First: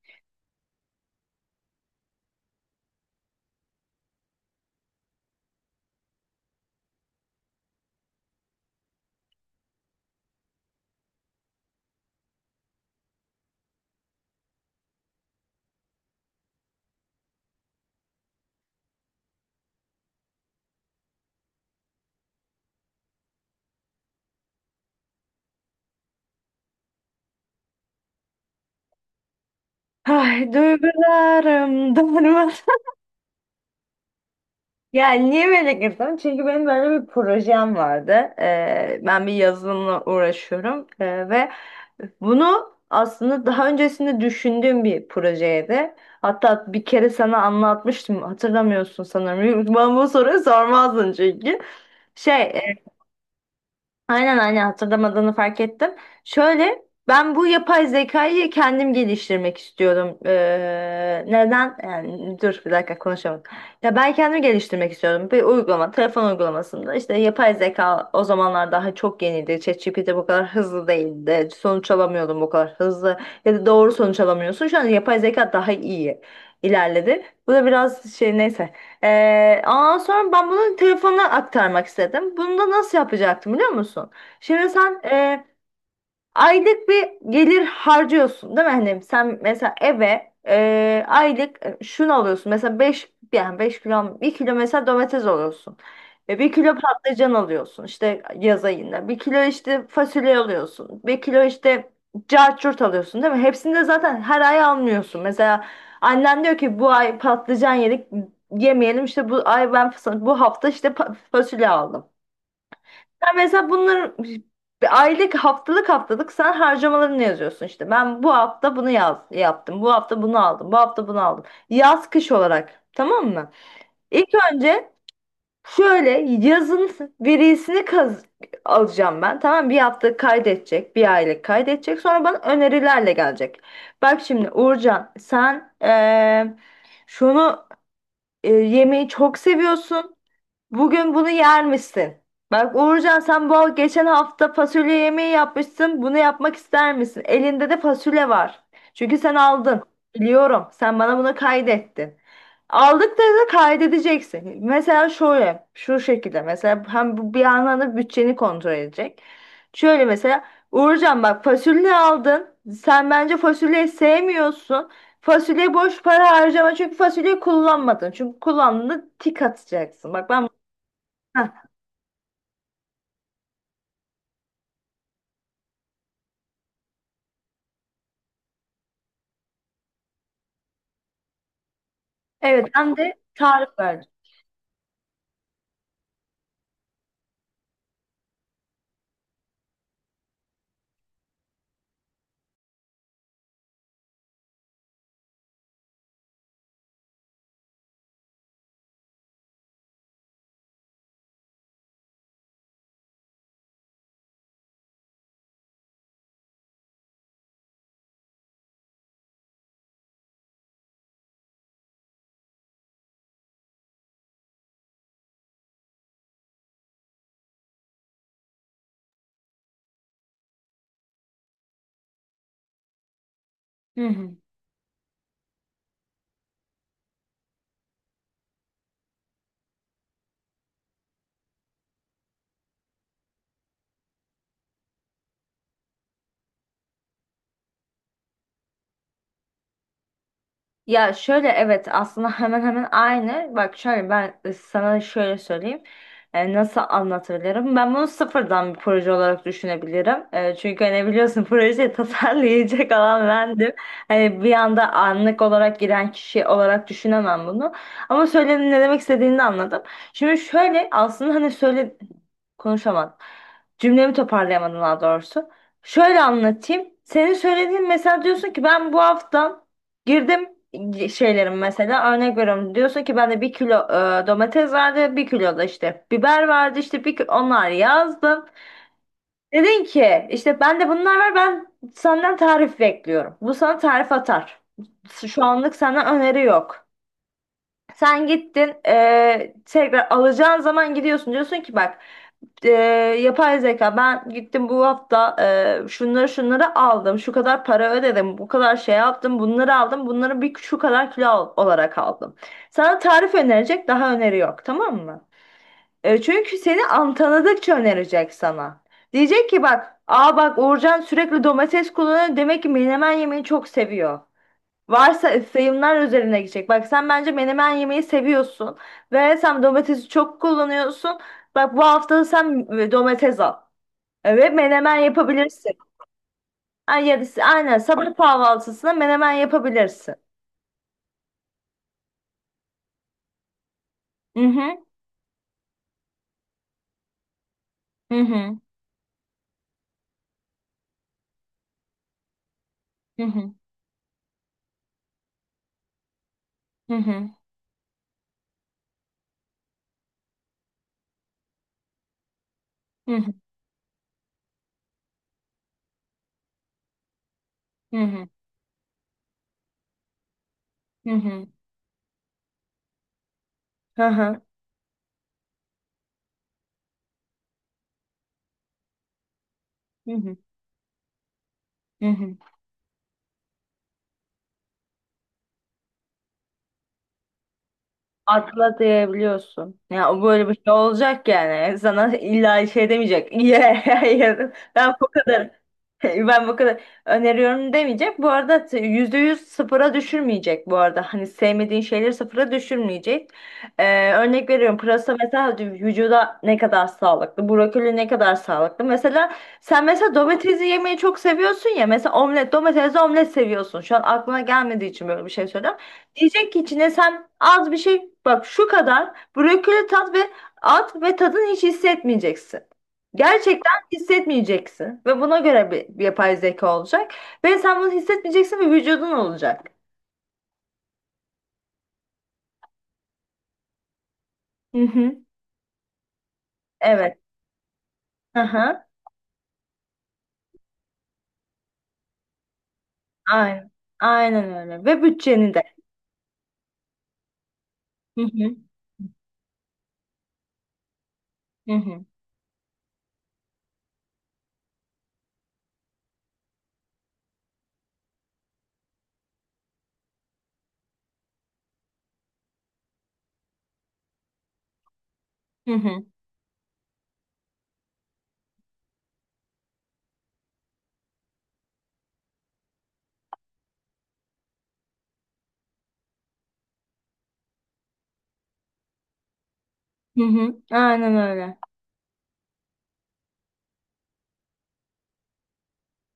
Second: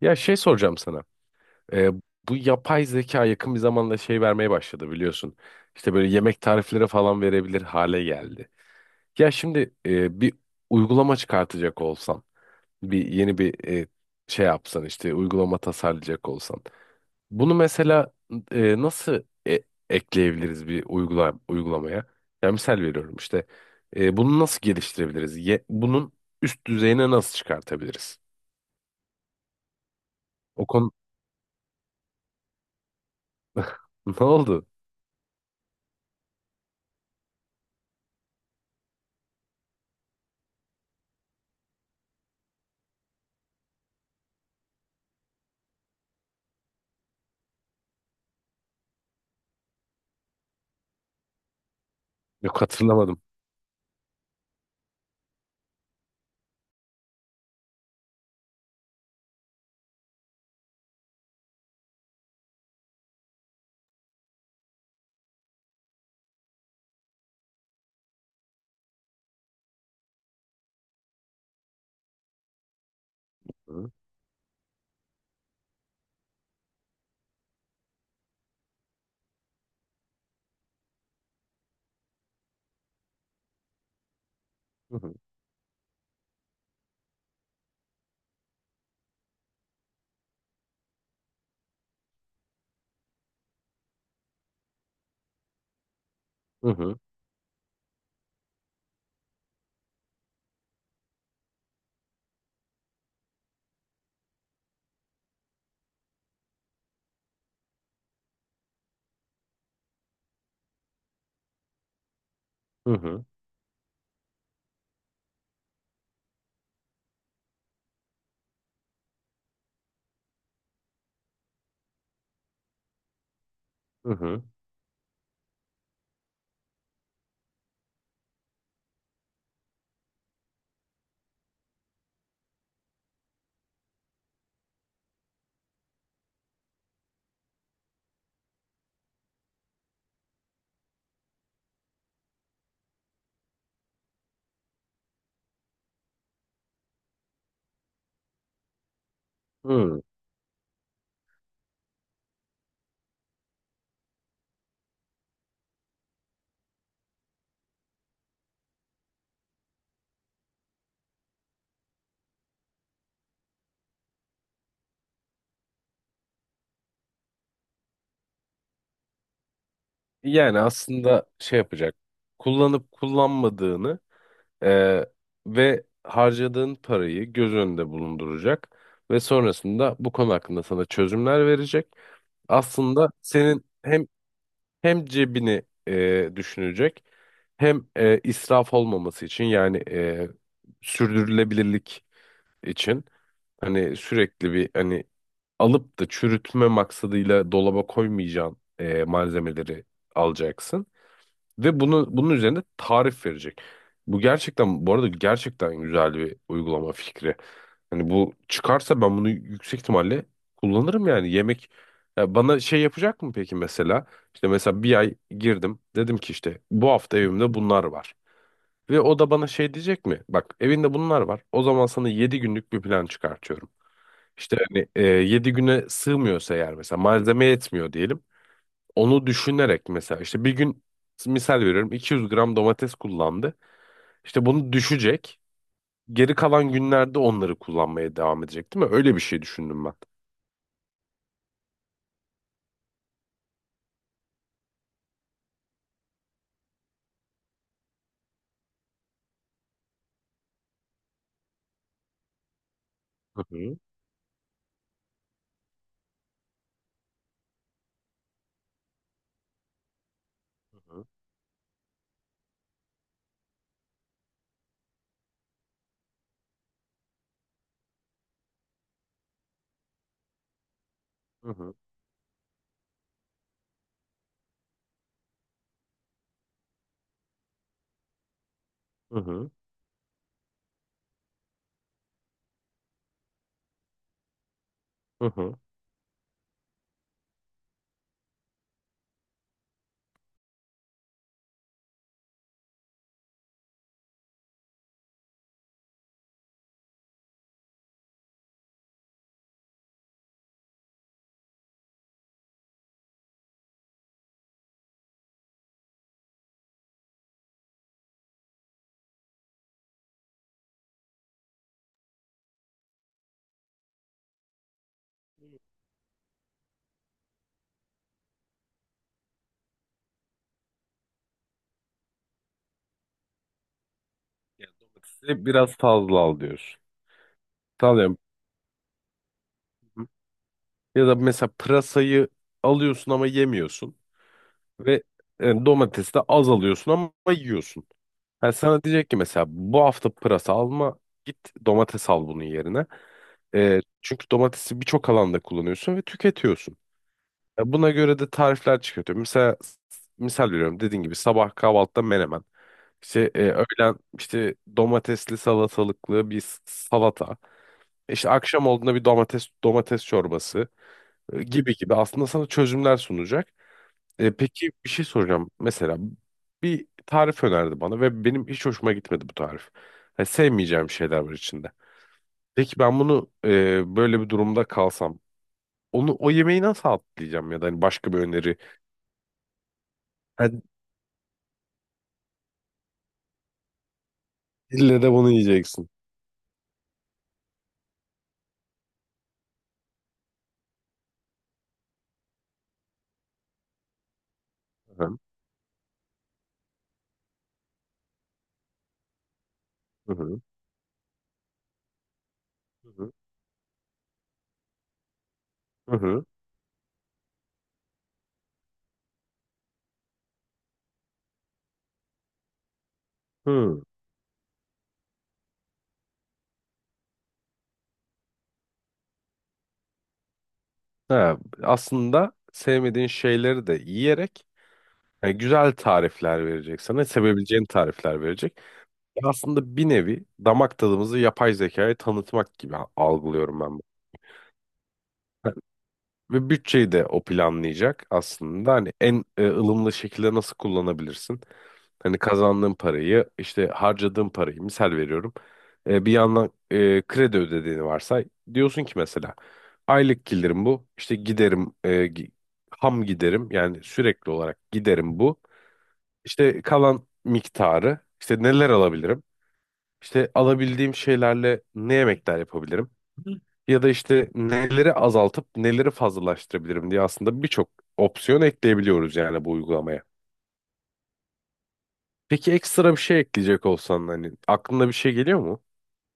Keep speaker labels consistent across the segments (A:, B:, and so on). A: Ya şey soracağım sana. Ee, Bu yapay zeka yakın bir zamanda şey vermeye başladı biliyorsun. İşte böyle yemek tarifleri falan verebilir hale geldi. Ya şimdi bir uygulama çıkartacak olsan, bir yeni bir e, şey yapsan işte uygulama tasarlayacak olsan. Bunu mesela nasıl e- ekleyebiliriz bir uygulamaya? Ya misal veriyorum işte. Bunu nasıl geliştirebiliriz? Bunun üst düzeyine nasıl çıkartabiliriz?
B: Ay
A: O konu
B: duygularım darmadan.
A: ne oldu?
B: Yani niye böyle girdim? Çünkü benim böyle bir projem vardı. Ben bir yazılımla uğraşıyorum ve bunu aslında daha öncesinde düşündüğüm bir projeydi. Hatta bir kere sana anlatmıştım. Hatırlamıyorsun sanırım. Ben bu soruyu sormazdın çünkü. Şey,
A: Yok hatırlamadım.
B: Aynen aynen hatırlamadığını fark ettim. Şöyle ben bu yapay zekayı kendim geliştirmek istiyorum. Neden? Yani, dur bir dakika konuşamadım. Ya ben kendim geliştirmek istiyorum. Bir uygulama, telefon uygulamasında işte yapay zeka o zamanlar daha çok yeniydi. ChatGPT bu kadar hızlı değildi. Sonuç alamıyordum bu kadar hızlı. Ya da doğru sonuç alamıyorsun. Şu an yapay zeka daha iyi ilerledi. Bu da biraz şey neyse. Ondan sonra ben bunu telefonuna aktarmak istedim. Bunu da nasıl yapacaktım biliyor musun? Şimdi
A: Hı
B: sen
A: hı.
B: aylık bir gelir harcıyorsun değil mi? Hani sen mesela eve aylık şunu alıyorsun. Mesela 5 yani 5 kilo bir kilo mesela domates alıyorsun. 1
A: Hı
B: kilo
A: hı.
B: patlıcan alıyorsun işte yaz ayında. Bir kilo işte fasulye alıyorsun. Bir kilo işte cacurt alıyorsun değil mi? Hepsini de zaten her ay almıyorsun. Mesela annen diyor ki bu ay patlıcan yedik yemeyelim işte bu ay ben bu hafta işte fasulye aldım.
A: Hı hı.
B: Sen mesela bunları bir aylık haftalık haftalık sen harcamalarını yazıyorsun işte. Ben bu hafta bunu yaptım. Bu hafta bunu aldım. Bu hafta bunu aldım. Yaz kış olarak. Tamam mı?
A: Hı
B: İlk
A: hı.
B: önce şöyle yazın verisini alacağım ben. Tamam, bir hafta kaydedecek. Bir aylık kaydedecek. Sonra bana önerilerle gelecek. Bak şimdi Uğurcan sen şunu yemeği çok seviyorsun. Bugün bunu yer misin? Bak Uğurcan sen bu geçen hafta fasulye yemeği yapmışsın. Bunu yapmak ister misin? Elinde de fasulye var. Çünkü sen aldın. Biliyorum. Sen bana bunu kaydettin. Aldık da kaydedeceksin. Mesela şöyle, şu şekilde. Mesela hem bu bir yandan da bütçeni kontrol edecek. Şöyle mesela Uğurcan bak fasulye aldın. Sen bence fasulyeyi sevmiyorsun. Fasulye boş para harcama, çünkü fasulyeyi kullanmadın. Çünkü kullandığında tik atacaksın. Bak ben.
A: Yani aslında şey yapacak. Kullanıp kullanmadığını eee, ve harcadığın parayı göz önünde bulunduracak ve sonrasında bu konu hakkında sana çözümler verecek.
B: Evet, ben
A: Aslında
B: de
A: senin
B: tarif
A: hem
B: verdim.
A: hem cebini düşünecek hem israf olmaması için yani sürdürülebilirlik için hani sürekli bir hani alıp da çürütme maksadıyla dolaba koymayacağın malzemeleri alacaksın ve bunun üzerine tarif verecek. Bu gerçekten bu arada gerçekten güzel bir uygulama fikri. Hani bu çıkarsa ben bunu yüksek ihtimalle kullanırım yani yemek ya bana şey yapacak mı peki mesela? İşte mesela bir ay girdim, dedim ki işte bu hafta evimde bunlar var. Ve o da bana şey diyecek mi? Bak evinde bunlar var. O zaman sana 7 günlük bir plan çıkartıyorum.
B: Hı hı.
A: İşte hani 7 güne sığmıyorsa eğer mesela malzeme yetmiyor diyelim. Onu düşünerek mesela işte bir gün misal veriyorum 200 gram domates kullandı. İşte bunu düşecek. Geri kalan günlerde onları kullanmaya devam edecek değil mi? Öyle bir şey düşündüm ben.
B: Ya şöyle, evet, aslında hemen hemen aynı. Bak şöyle ben sana şöyle söyleyeyim. Nasıl anlatabilirim? Ben bunu sıfırdan bir proje olarak düşünebilirim. Çünkü hani biliyorsun projeyi tasarlayacak olan bendim.
A: Hı.
B: Hani bir anda, anlık olarak giren kişi olarak düşünemem bunu. Ama söyledim, ne demek istediğini de anladım. Şimdi şöyle, aslında hani söyle konuşamadım. Cümlemi toparlayamadım daha doğrusu. Şöyle anlatayım. Senin söylediğin, mesela diyorsun ki ben bu hafta girdim
A: Hı
B: şeylerim,
A: hı.
B: mesela örnek veriyorum, diyorsa ki bende bir kilo domates vardı, bir kilo da işte biber vardı işte onlar yazdım.
A: Hı hı.
B: Dedin ki işte bende bunlar var, ben senden tarif bekliyorum. Bu sana tarif atar.
A: Hı hı.
B: Şu
A: Hı.
B: anlık senden öneri yok. Sen gittin, tekrar alacağın zaman gidiyorsun, diyorsun ki bak, eee, yapay zeka, ben gittim bu hafta, şunları şunları aldım, şu kadar para ödedim, bu kadar şey yaptım, bunları aldım, bunları bir şu kadar kilo olarak aldım. Sana tarif önerecek, daha öneri yok, tamam mı? Çünkü seni an tanıdıkça önerecek sana. Diyecek ki bak, aa, bak Uğurcan sürekli domates kullanıyor, demek ki menemen yemeyi çok seviyor. Varsa sayımlar üzerine gidecek. Bak sen bence menemen yemeyi seviyorsun ve sen domatesi çok kullanıyorsun. Bak bu hafta da sen domates al. Evet,
A: Yani
B: menemen
A: domatesi
B: yapabilirsin.
A: biraz fazla al diyorsun.
B: Ay, ya da aynen sabah
A: Tamam.
B: kahvaltısına menemen
A: Hı hı.
B: yapabilirsin.
A: Ya da mesela pırasayı alıyorsun ama yemiyorsun
B: Hı hı
A: ve domatesi de az alıyorsun ama yiyorsun.
B: hı
A: Yani
B: hı
A: sana diyecek ki mesela bu hafta pırasa alma, git domates al bunun yerine.
B: hı hı
A: Çünkü domatesi birçok alanda kullanıyorsun ve tüketiyorsun.
B: hı hı
A: Buna göre de tarifler çıkartıyor. Mesela misal veriyorum dediğin gibi sabah kahvaltıda menemen.
B: hı
A: İşte öğlen işte domatesli salatalıklı bir salata.
B: hı hı hı.
A: İşte akşam olduğunda bir domates çorbası
B: Hı hı.
A: gibi gibi aslında sana çözümler sunacak.
B: Hı hı
A: Peki bir şey soracağım. Mesela bir tarif önerdi bana ve benim hiç hoşuma gitmedi bu tarif.
B: hı
A: Yani
B: hı.
A: sevmeyeceğim şeyler var içinde.
B: Hı.
A: Peki ben bunu böyle bir durumda kalsam onu o yemeği nasıl atlayacağım ya da hani başka bir öneri.
B: Atla diyebiliyorsun. Ya böyle bir
A: Hadi,
B: şey olacak yani. Sana illa şey demeyecek. Ye, ye. Ben
A: ille
B: bu
A: de bunu
B: kadar.
A: yiyeceksin.
B: Ben bu kadar öneriyorum demeyecek. Bu arada %100 sıfıra düşürmeyecek bu arada. Hani sevmediğin şeyleri sıfıra düşürmeyecek. Örnek veriyorum. Pırasa
A: Hı
B: mesela vücuda ne kadar sağlıklı. Brokoli ne kadar sağlıklı. Mesela sen
A: hı,
B: mesela
A: hı
B: domatesi yemeyi çok seviyorsun ya. Mesela omlet, domatesli
A: hı
B: omlet seviyorsun. Şu an aklına gelmediği için böyle bir şey söylüyorum.
A: hı, hı,
B: Diyecek ki içine sen az bir şey, bak şu kadar brokoli tat ve at, ve tadını hiç hissetmeyeceksin
A: hı.
B: hissetmeyeceksin, ve buna göre bir yapay zeka olacak ve sen bunu hissetmeyeceksin ve vücudun olacak.
A: Ha, aslında sevmediğin şeyleri de yiyerek
B: Hı hı.
A: yani güzel tarifler verecek sana,
B: Evet.
A: sevebileceğin tarifler
B: Hı
A: verecek.
B: hı.
A: Ya aslında bir nevi damak tadımızı yapay zekaya tanıtmak gibi algılıyorum ben
B: Aynen.
A: bunu.
B: Aynen öyle. Ve bütçeni
A: Hani
B: de.
A: ve bütçeyi de o planlayacak
B: Hı hı.
A: aslında. Hani en ılımlı şekilde nasıl kullanabilirsin?
B: Hı hı.
A: Hani kazandığın parayı, işte harcadığın parayı misal veriyorum. Bir yandan kredi ödediğini varsay. Diyorsun ki mesela aylık gelirim bu. İşte giderim ham giderim yani sürekli olarak giderim bu.
B: Hı hı.
A: İşte kalan miktarı işte neler alabilirim? İşte alabildiğim şeylerle ne yemekler yapabilirim? Ya da işte neleri azaltıp neleri fazlalaştırabilirim diye aslında birçok opsiyon ekleyebiliyoruz yani bu uygulamaya.
B: Hı hı. Aynen öyle.
A: Peki ekstra bir şey ekleyecek olsan hani aklına bir şey geliyor mu?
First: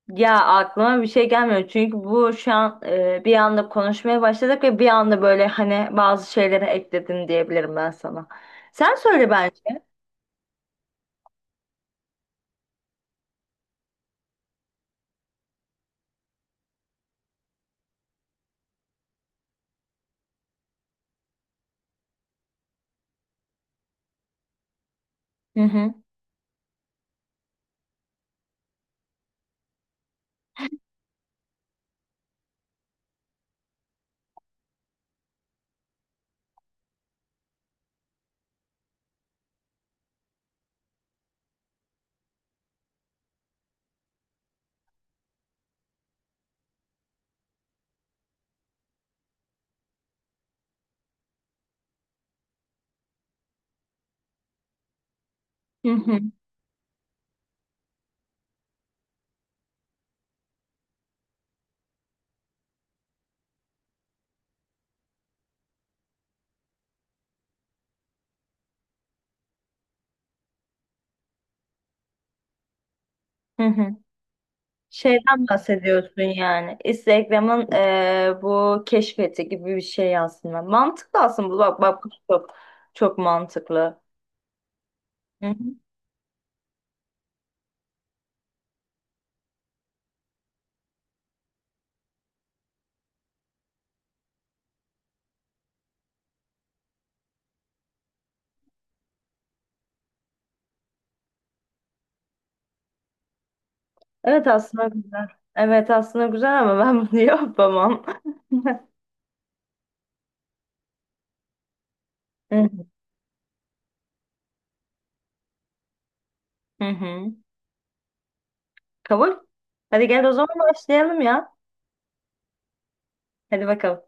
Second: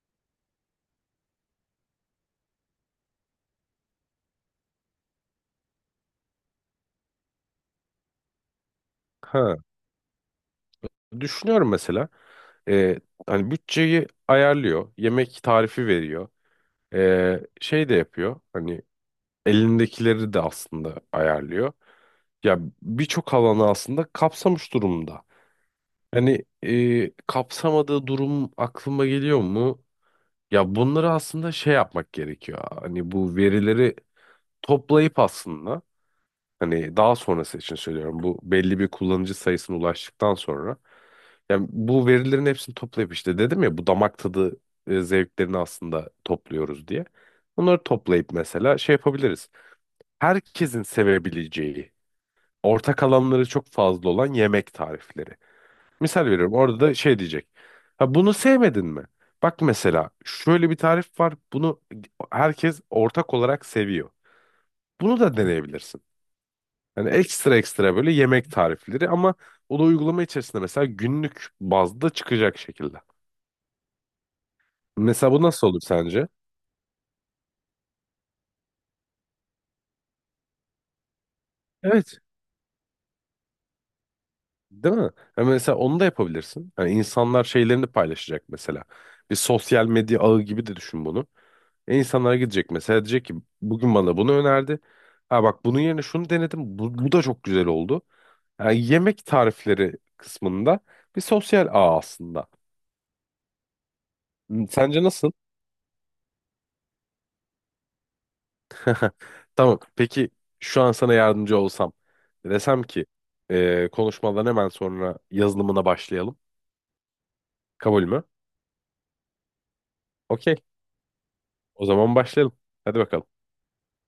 B: Ya aklıma bir şey gelmiyor, çünkü bu şu an bir anda konuşmaya başladık ve bir anda böyle hani bazı şeyleri ekledim diyebilirim ben sana. Sen söyle
A: Ha,
B: bence.
A: düşünüyorum mesela. Ee, Hani bütçeyi ayarlıyor, yemek tarifi veriyor, şey de yapıyor. Hani elindekileri de aslında ayarlıyor. Ya birçok alanı aslında kapsamış durumda.
B: Hı hı.
A: Hani kapsamadığı durum aklıma geliyor mu? Ya bunları aslında şey yapmak gerekiyor. Hani bu verileri toplayıp aslında hani daha sonrası için söylüyorum. Bu belli bir kullanıcı sayısına ulaştıktan sonra yani bu verilerin hepsini toplayıp işte dedim ya bu damak tadı zevklerini aslında topluyoruz diye. Bunları toplayıp mesela şey yapabiliriz. Herkesin sevebileceği ortak alanları çok fazla olan yemek tarifleri.
B: Hı hı.
A: Misal veriyorum orada da şey diyecek. Ha, bunu sevmedin mi? Bak mesela şöyle bir tarif var. Bunu herkes ortak olarak seviyor. Bunu da deneyebilirsin. Yani ekstra ekstra böyle yemek tarifleri ama o da uygulama içerisinde mesela günlük bazda çıkacak şekilde.
B: Hı hı.
A: Mesela bu
B: Şeyden
A: nasıl olur
B: bahsediyorsun
A: sence?
B: yani. Instagram'ın bu keşfeti gibi bir şey aslında. Mantıklı aslında bu. Bak bak, bu
A: Evet,
B: çok çok mantıklı.
A: değil mi? Ya
B: Hı hı.
A: mesela onu da yapabilirsin. Yani insanlar şeylerini paylaşacak mesela. Bir sosyal medya ağı gibi de düşün bunu. E, insanlara gidecek mesela, diyecek ki bugün bana bunu önerdi. Ha bak, bunun yerine şunu denedim. Bu, bu da çok güzel oldu. Yani yemek tarifleri kısmında bir sosyal ağ aslında.
B: Evet,
A: Hmm,
B: aslında
A: sence
B: güzel.
A: nasıl?
B: Evet aslında güzel, ama ben bunu yapamam.
A: Tamam. Peki şu an sana yardımcı olsam,
B: Hı
A: desem
B: hı.
A: ki konuşmadan hemen sonra yazılımına başlayalım.
B: Hı hı.
A: Kabul mü?
B: Kabul. Hadi gel o zaman,
A: Okey.
B: başlayalım ya.
A: O zaman başlayalım. Hadi bakalım.
B: Hadi bakalım.